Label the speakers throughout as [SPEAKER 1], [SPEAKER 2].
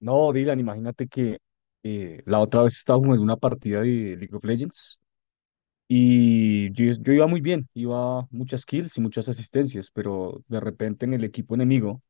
[SPEAKER 1] No, Dylan, imagínate que la otra vez estaba jugando una partida de League of Legends y yo iba muy bien, iba muchas kills y muchas asistencias, pero de repente en el equipo enemigo,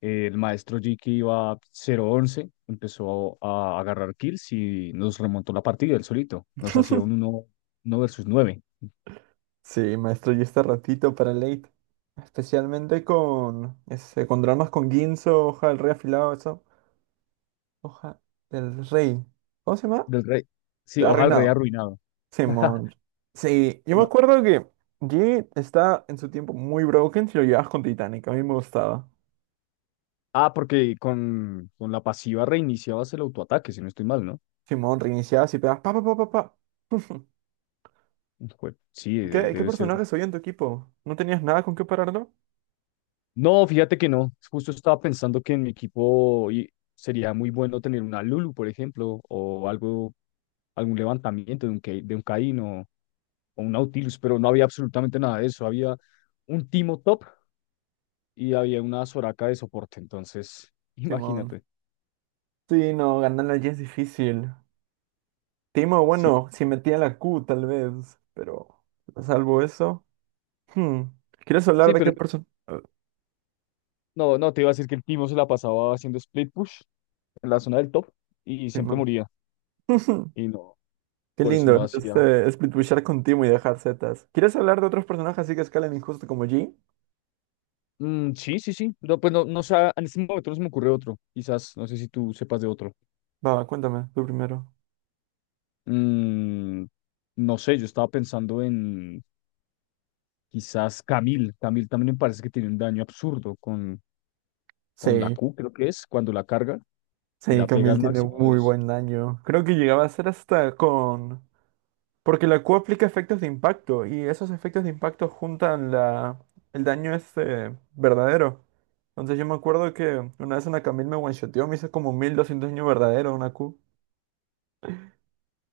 [SPEAKER 1] el maestro G que iba 0-11, empezó a agarrar kills y nos remontó la partida él solito, nos hacía un uno 1 versus 9
[SPEAKER 2] Sí, maestro, y este ratito para late. Especialmente con dramas con Ginzo, hoja del rey afilado, eso. Hoja del rey. ¿Cómo se llama?
[SPEAKER 1] del rey. Sí, hoja del rey
[SPEAKER 2] Arruinado.
[SPEAKER 1] arruinado.
[SPEAKER 2] Simón. Sí, yo me
[SPEAKER 1] No.
[SPEAKER 2] acuerdo que G está en su tiempo muy broken si lo llevabas con Titanic. A mí me gustaba.
[SPEAKER 1] Ah, porque con la pasiva reiniciabas el autoataque, si no estoy mal, ¿no?
[SPEAKER 2] Simón, reiniciabas y pegabas pa pa pa pa pa.
[SPEAKER 1] Sí,
[SPEAKER 2] ¿Y ¿Qué, qué
[SPEAKER 1] debe ser.
[SPEAKER 2] personajes había en tu equipo? ¿No tenías nada con qué pararlo?
[SPEAKER 1] No, fíjate que no. Justo estaba pensando que en mi equipo sería muy bueno tener una Lulu, por ejemplo, o algo, algún levantamiento de de un Caín o un Nautilus, pero no había absolutamente nada de eso. Había un Timo top y había una Soraka de soporte. Entonces,
[SPEAKER 2] Simón.
[SPEAKER 1] imagínate.
[SPEAKER 2] Sí, no, ganar a G es difícil. Timo,
[SPEAKER 1] Sí,
[SPEAKER 2] bueno, si metía la Q tal vez, pero salvo eso. hmm, ¿Quieres hablar
[SPEAKER 1] sí,
[SPEAKER 2] de qué
[SPEAKER 1] pero
[SPEAKER 2] persona?
[SPEAKER 1] no, no, te iba a decir que el Timo se la pasaba haciendo split push en la zona del top y siempre
[SPEAKER 2] Timón.
[SPEAKER 1] moría. Y no,
[SPEAKER 2] Qué
[SPEAKER 1] por eso
[SPEAKER 2] lindo,
[SPEAKER 1] no hacía.
[SPEAKER 2] este, split pushar con Timo y dejar Zetas. ¿Quieres hablar de otros personajes así que escalan injusto como G?
[SPEAKER 1] Mm, sí, sí, sí. No, pues no sé, en este momento no se me ocurre otro. Quizás, no sé si tú sepas de otro.
[SPEAKER 2] Va, cuéntame, tú primero.
[SPEAKER 1] Mm, no sé, yo estaba pensando en quizás Camil. Camil también me parece que tiene un daño absurdo con, la
[SPEAKER 2] Sí,
[SPEAKER 1] Q, creo que es, cuando la carga y
[SPEAKER 2] sí,
[SPEAKER 1] la pega
[SPEAKER 2] Camille
[SPEAKER 1] al
[SPEAKER 2] tiene
[SPEAKER 1] máximo.
[SPEAKER 2] muy buen daño. Creo que llegaba a ser hasta con. Porque la Q aplica efectos de impacto y esos efectos de impacto juntan el daño este verdadero. Entonces yo me acuerdo que una vez una Camille me one-shoteó, me hizo como 1.200 daño verdadero una Q.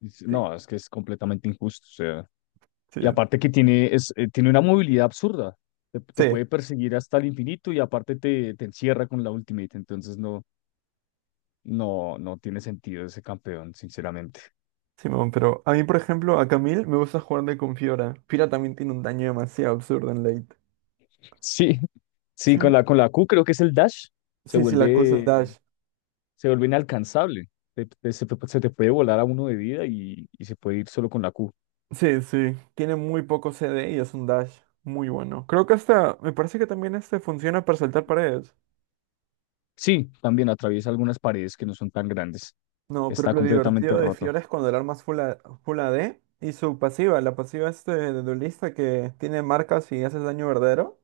[SPEAKER 2] Sí,
[SPEAKER 1] No, es que es completamente injusto. O sea,
[SPEAKER 2] sí,
[SPEAKER 1] y aparte que tiene una movilidad absurda. Te,
[SPEAKER 2] sí,
[SPEAKER 1] puede perseguir hasta el infinito y aparte te encierra con la ultimate. Entonces no, no, no tiene sentido ese campeón, sinceramente.
[SPEAKER 2] Simón, pero a mí, por ejemplo, a Camille me gusta jugar de con Fiora. Fiora también tiene un daño demasiado absurdo en late.
[SPEAKER 1] Sí, sí,
[SPEAKER 2] Sí,
[SPEAKER 1] con la Q creo que es el dash, se
[SPEAKER 2] sí, sí, la Q es
[SPEAKER 1] vuelve,
[SPEAKER 2] dash.
[SPEAKER 1] se vuelve inalcanzable. Te puede volar a uno de vida y se puede ir solo con la Q.
[SPEAKER 2] Sí, sí, tiene muy poco CD y es un dash muy bueno. Creo que hasta, me parece que también este funciona para saltar paredes.
[SPEAKER 1] Sí, también atraviesa algunas paredes que no son tan grandes.
[SPEAKER 2] No, pero
[SPEAKER 1] Está
[SPEAKER 2] lo
[SPEAKER 1] completamente
[SPEAKER 2] divertido de
[SPEAKER 1] roto.
[SPEAKER 2] Fiora es cuando el arma es full AD y su pasiva, la pasiva este de duelista que tiene marcas y haces daño verdadero,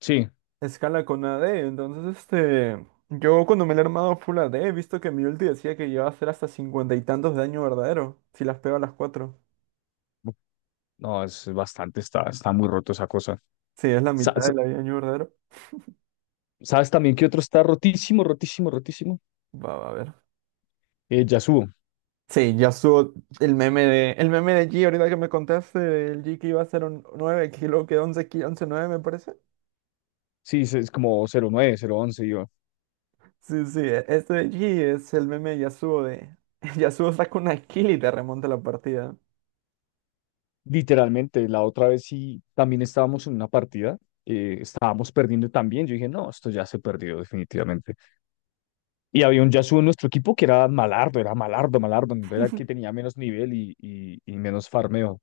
[SPEAKER 1] Sí,
[SPEAKER 2] escala con AD. Entonces, este, yo cuando me la he armado full AD he visto que mi ulti decía que iba a hacer hasta cincuenta y tantos de daño verdadero si las pego a las cuatro.
[SPEAKER 1] no, es bastante, está muy roto esa cosa.
[SPEAKER 2] Sí, es la
[SPEAKER 1] Sa-
[SPEAKER 2] mitad de
[SPEAKER 1] sa-
[SPEAKER 2] la vida de daño verdadero.
[SPEAKER 1] ¿Sabes también qué otro está rotísimo, rotísimo, rotísimo?
[SPEAKER 2] Va, va a ver.
[SPEAKER 1] Yasuo.
[SPEAKER 2] Sí, ya subo el meme de G ahorita que me contaste, el G que iba a ser un 9 kilo, que 11 kilo, 11 nueve me parece.
[SPEAKER 1] Sí, es como 09, 011, yo.
[SPEAKER 2] Sí, sí, este de allí es el meme de Yasuo de. Yasuo saca una kill y te remonta la partida.
[SPEAKER 1] Literalmente, la otra vez sí, también estábamos en una partida, estábamos perdiendo también. Yo dije, no, esto ya se perdió definitivamente. Y había un Yasuo en nuestro equipo que era malardo, malardo, no era el que tenía menos nivel y menos farmeo.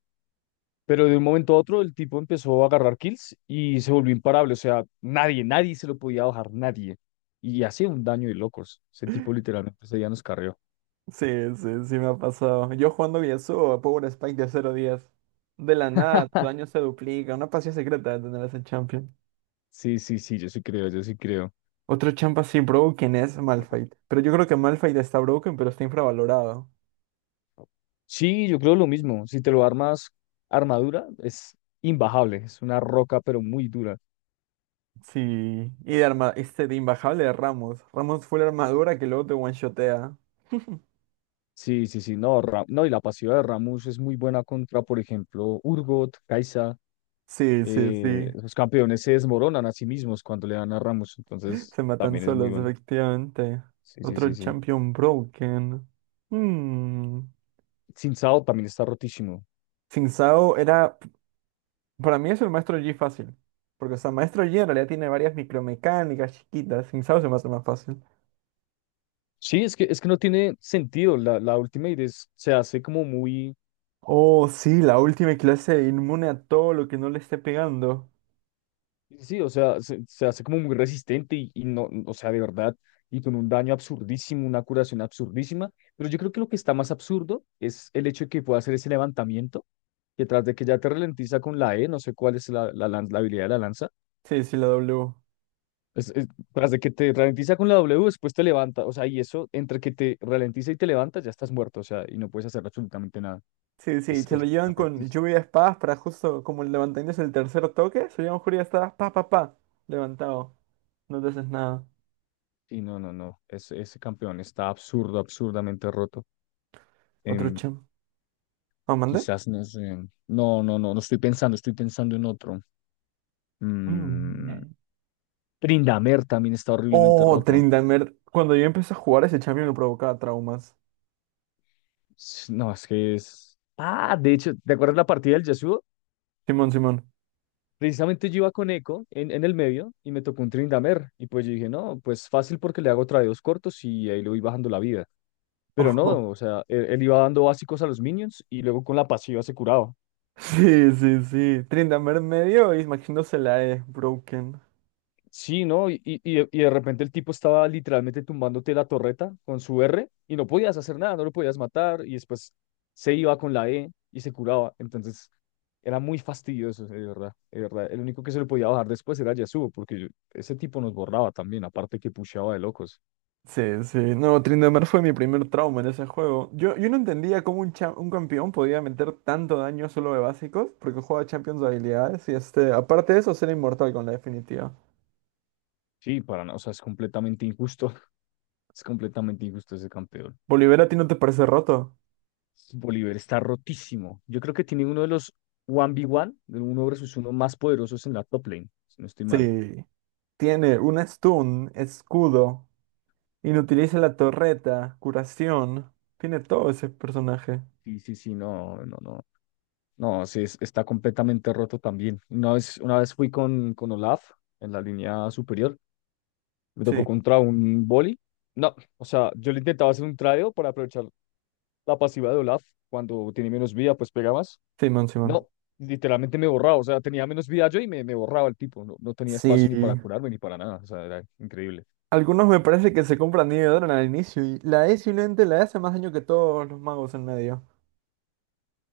[SPEAKER 1] Pero de un momento a otro el tipo empezó a agarrar kills y se volvió imparable. O sea, nadie, nadie se lo podía bajar, nadie. Y hacía un daño de locos. Ese tipo literalmente ese día nos carrió.
[SPEAKER 2] Sí, sí, sí me ha pasado. Yo jugando Yasuo a Power Spike de cero días. De la nada, tu daño se duplica. Una pasión secreta de tener ese champion.
[SPEAKER 1] Sí, sí, sí, yo sí creo, yo sí creo.
[SPEAKER 2] Otro champ así broken es Malphite. Pero yo creo que Malphite está broken, pero está infravalorado.
[SPEAKER 1] Sí, yo creo lo mismo. Si te lo armas armadura, es imbajable. Es una roca, pero muy dura.
[SPEAKER 2] Sí. Y de arma, este de imbajable de Ramos. Ramos fue la armadura que luego te one-shotea.
[SPEAKER 1] Sí, sí, sí. No, no, y la pasiva de Ramus es muy buena contra, por ejemplo, Urgot, Kai'Sa.
[SPEAKER 2] Sí, sí, sí.
[SPEAKER 1] Los campeones se desmoronan a sí mismos cuando le dan a Ramus. Entonces,
[SPEAKER 2] Se matan
[SPEAKER 1] también es muy
[SPEAKER 2] solos,
[SPEAKER 1] bueno.
[SPEAKER 2] efectivamente.
[SPEAKER 1] Sí, sí,
[SPEAKER 2] Otro
[SPEAKER 1] sí, sí.
[SPEAKER 2] champion broken. Hmm.
[SPEAKER 1] Sin Sao también está rotísimo.
[SPEAKER 2] Sin Sao era. Para mí es el maestro Yi fácil. Porque, o sea, maestro Yi en realidad tiene varias micromecánicas chiquitas. Sin Sao se mata más fácil.
[SPEAKER 1] Sí, es que, no tiene sentido. La Ultimate se hace como muy.
[SPEAKER 2] Oh, sí, la última clase inmune a todo lo que no le esté pegando.
[SPEAKER 1] Sí, sí, o sea, se, hace como muy resistente y no, o sea, de verdad, y con un daño absurdísimo, una curación absurdísima. Pero yo creo que lo que está más absurdo es el hecho de que pueda hacer ese levantamiento, que tras de que ya te ralentiza con la E, no sé cuál es la habilidad de la lanza,
[SPEAKER 2] Sí, sí, la W.
[SPEAKER 1] es- es- tras de que te ralentiza con la W, después te levanta, o sea, y eso, entre que te ralentiza y te levanta, ya estás muerto, o sea, y no puedes hacer absolutamente nada.
[SPEAKER 2] Sí, sí,
[SPEAKER 1] Es,
[SPEAKER 2] se lo
[SPEAKER 1] es
[SPEAKER 2] llevan con
[SPEAKER 1] rotísimo.
[SPEAKER 2] lluvia de espadas para justo como el levantamiento es el tercer toque. Se llevan lluvia de espadas, pa, pa, pa. Levantado. No te haces nada.
[SPEAKER 1] Sí, no, no, no, ese campeón está absurdo, absurdamente roto.
[SPEAKER 2] Otro champ. ¿Ah, mandé?
[SPEAKER 1] Quizás no sé. No, no, no, no estoy pensando, estoy pensando en otro.
[SPEAKER 2] Mm.
[SPEAKER 1] Mm, Trindamer también está horriblemente
[SPEAKER 2] Oh,
[SPEAKER 1] roto.
[SPEAKER 2] Tryndamere. Cuando yo empecé a jugar ese champion me provocaba traumas.
[SPEAKER 1] No, es que es. Ah, de hecho, ¿te acuerdas la partida del Yasuo?
[SPEAKER 2] Simón, Simón.
[SPEAKER 1] Precisamente yo iba con Echo en, el medio y me tocó un Trindamer. Y pues yo dije, no, pues fácil porque le hago tradeos cortos y ahí le voy bajando la vida. Pero
[SPEAKER 2] Ojo.
[SPEAKER 1] no, o sea, él iba dando básicos a los minions y luego con la pasiva se curaba.
[SPEAKER 2] Sí, sí, sí. Tryndamere medio y imaginándose la E, broken.
[SPEAKER 1] Sí, ¿no? Y de repente el tipo estaba literalmente tumbándote la torreta con su R y no podías hacer nada, no lo podías matar y después se iba con la E y se curaba. Entonces era muy fastidioso, de verdad, de verdad. El único que se lo podía bajar después era Yasuo, porque ese tipo nos borraba también, aparte que pusheaba de locos.
[SPEAKER 2] Sí, sí. No, Tryndamere fue mi primer trauma en ese juego. Yo no entendía cómo un campeón podía meter tanto daño solo de básicos, porque juega champions de habilidades y este, aparte de eso, ser inmortal con la definitiva.
[SPEAKER 1] Sí, para nada, o sea, es completamente injusto, es completamente injusto ese campeón.
[SPEAKER 2] Bolívar, ¿a ti no te parece roto?
[SPEAKER 1] Bolívar está rotísimo. Yo creo que tiene uno de los 1v1, de uno versus uno más poderosos en la top lane, si no estoy mal.
[SPEAKER 2] Sí. Tiene un stun, escudo. Inutiliza la torreta, curación. Tiene todo ese personaje.
[SPEAKER 1] Sí, sí, sí, no, no, no. No, sí, está completamente roto también. Una vez fui con, Olaf en la línea superior, me tocó
[SPEAKER 2] Sí,
[SPEAKER 1] contra un boli. No, o sea, yo le intentaba hacer un tradeo para aprovechar la pasiva de Olaf. Cuando tiene menos vida, pues pega más.
[SPEAKER 2] Simón, Simón.
[SPEAKER 1] No, literalmente me borraba, o sea, tenía menos vida yo y me borraba el tipo. No, no tenía espacio
[SPEAKER 2] Sí.
[SPEAKER 1] ni para curarme ni para nada, o sea, era increíble.
[SPEAKER 2] Algunos me parece que se compran Nidoran al inicio y la E simplemente la E hace más daño que todos los magos en medio.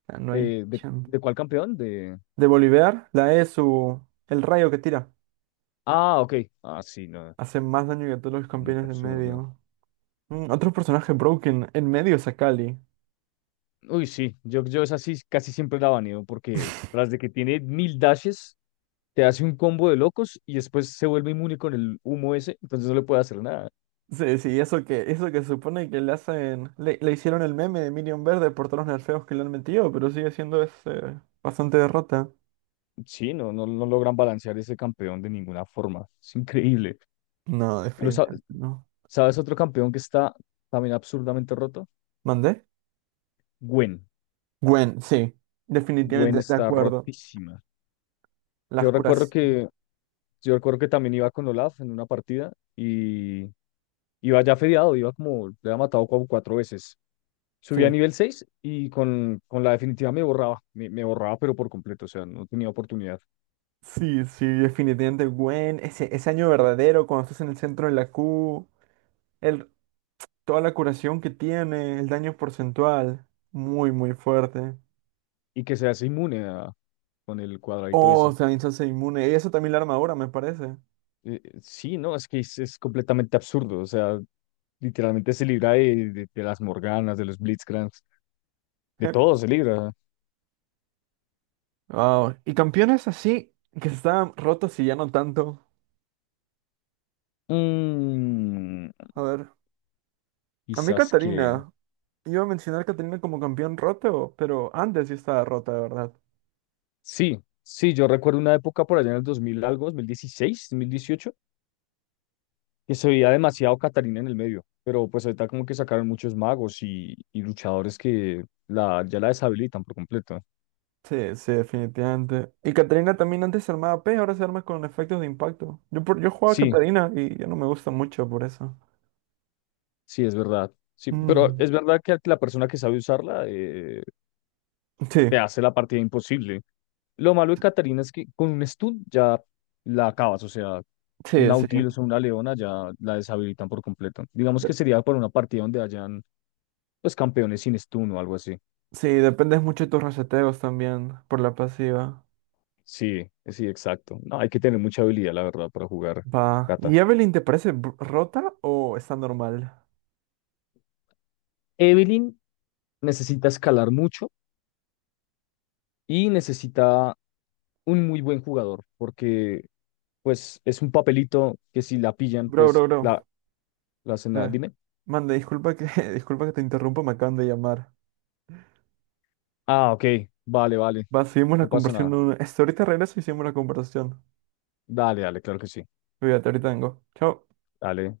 [SPEAKER 2] O sea, no hay
[SPEAKER 1] Eh, ¿de,
[SPEAKER 2] chance.
[SPEAKER 1] de cuál campeón? De...
[SPEAKER 2] De Bolivar, la E es su, el rayo que tira.
[SPEAKER 1] Ah, ok. Ah, sí, no,
[SPEAKER 2] Hace más daño que todos los
[SPEAKER 1] totalmente
[SPEAKER 2] campeones de
[SPEAKER 1] absurdo.
[SPEAKER 2] medio. Otro personaje broken en medio es Akali.
[SPEAKER 1] Uy, sí, yo esa sí casi siempre la baneo porque tras de que tiene mil dashes, te hace un combo de locos y después se vuelve inmune con el humo ese, entonces no le puede hacer nada.
[SPEAKER 2] Sí, sí, eso que se supone que le hacen, le hicieron el meme de Minion Verde por todos los nerfeos que le han metido, pero sigue siendo ese, bastante derrota.
[SPEAKER 1] Sí, no, no, no logran balancear ese campeón de ninguna forma. Es increíble.
[SPEAKER 2] No,
[SPEAKER 1] Pero
[SPEAKER 2] definitivamente no.
[SPEAKER 1] ¿sabes otro campeón que está también absurdamente roto?
[SPEAKER 2] ¿Mandé?
[SPEAKER 1] Gwen.
[SPEAKER 2] Gwen, sí,
[SPEAKER 1] Gwen
[SPEAKER 2] definitivamente, de
[SPEAKER 1] está
[SPEAKER 2] acuerdo.
[SPEAKER 1] rotísima.
[SPEAKER 2] Las
[SPEAKER 1] Yo recuerdo
[SPEAKER 2] curas,
[SPEAKER 1] que Yo recuerdo que también iba con Olaf en una partida y iba ya fedeado, iba como, le había matado como 4 veces. Subí a
[SPEAKER 2] sí.
[SPEAKER 1] nivel 6 y con, la definitiva me borraba, me borraba pero por completo, o sea, no tenía oportunidad.
[SPEAKER 2] Sí, sí, definitivamente Gwen, ese año verdadero cuando estás en el centro de la Q, el, toda la curación que tiene, el daño porcentual, muy, muy fuerte.
[SPEAKER 1] Y que se hace inmune con el cuadradito ese.
[SPEAKER 2] Oh, también se hace inmune, y eso también la armadura, me parece.
[SPEAKER 1] Sí, no, es que es completamente absurdo, o sea, literalmente se libra de, de las Morganas, de los Blitzcranks, de todo se libra.
[SPEAKER 2] Wow. Y campeones así que estaban rotos y ya no tanto.
[SPEAKER 1] Mm,
[SPEAKER 2] A ver, a mí
[SPEAKER 1] quizás que...
[SPEAKER 2] Catarina. Iba a mencionar a Catarina como campeón roto, pero antes sí estaba rota, de verdad.
[SPEAKER 1] Sí, sí, yo recuerdo una época por allá en el 2000 algo, dos mil dieciséis, 2018, que se veía demasiado Catarina en el medio, pero pues ahorita como que sacaron muchos magos y luchadores que ya la deshabilitan por completo.
[SPEAKER 2] Sí, sí, definitivamente. Y Catarina también antes se armaba P, ahora se arma con efectos de impacto. Yo jugaba a
[SPEAKER 1] Sí,
[SPEAKER 2] Catarina y ya no me gusta mucho por eso.
[SPEAKER 1] sí, es verdad. Sí, pero
[SPEAKER 2] Mm.
[SPEAKER 1] es verdad que la persona que sabe usarla
[SPEAKER 2] Sí,
[SPEAKER 1] te hace la partida imposible. Lo malo de Catarina es que con un stun ya la acabas, o sea, un
[SPEAKER 2] sí, sí.
[SPEAKER 1] Nautilus o una Leona ya la deshabilitan por completo. Digamos que
[SPEAKER 2] De-
[SPEAKER 1] sería para una partida donde hayan pues campeones sin stun o algo así.
[SPEAKER 2] sí, dependes mucho de tus reseteos también por la pasiva.
[SPEAKER 1] Sí, sí, exacto. No, hay que tener mucha habilidad, la verdad, para jugar
[SPEAKER 2] Va.
[SPEAKER 1] Cata.
[SPEAKER 2] ¿Y Evelyn te parece rota o está normal?
[SPEAKER 1] Evelynn necesita escalar mucho y necesita un muy buen jugador, porque pues es un papelito que si la pillan,
[SPEAKER 2] Bro,
[SPEAKER 1] pues
[SPEAKER 2] bro, bro.
[SPEAKER 1] la, hacen
[SPEAKER 2] Sí.
[SPEAKER 1] nada. Dime.
[SPEAKER 2] Manda, disculpa que, disculpa que te interrumpa, me acaban de llamar.
[SPEAKER 1] Ah, ok. Vale, vale.
[SPEAKER 2] Va, seguimos la
[SPEAKER 1] No pasa
[SPEAKER 2] conversación.
[SPEAKER 1] nada.
[SPEAKER 2] Ahorita regreso y seguimos la conversación.
[SPEAKER 1] Dale, dale, claro que sí.
[SPEAKER 2] Cuídate, ahorita vengo. Chao.
[SPEAKER 1] Dale.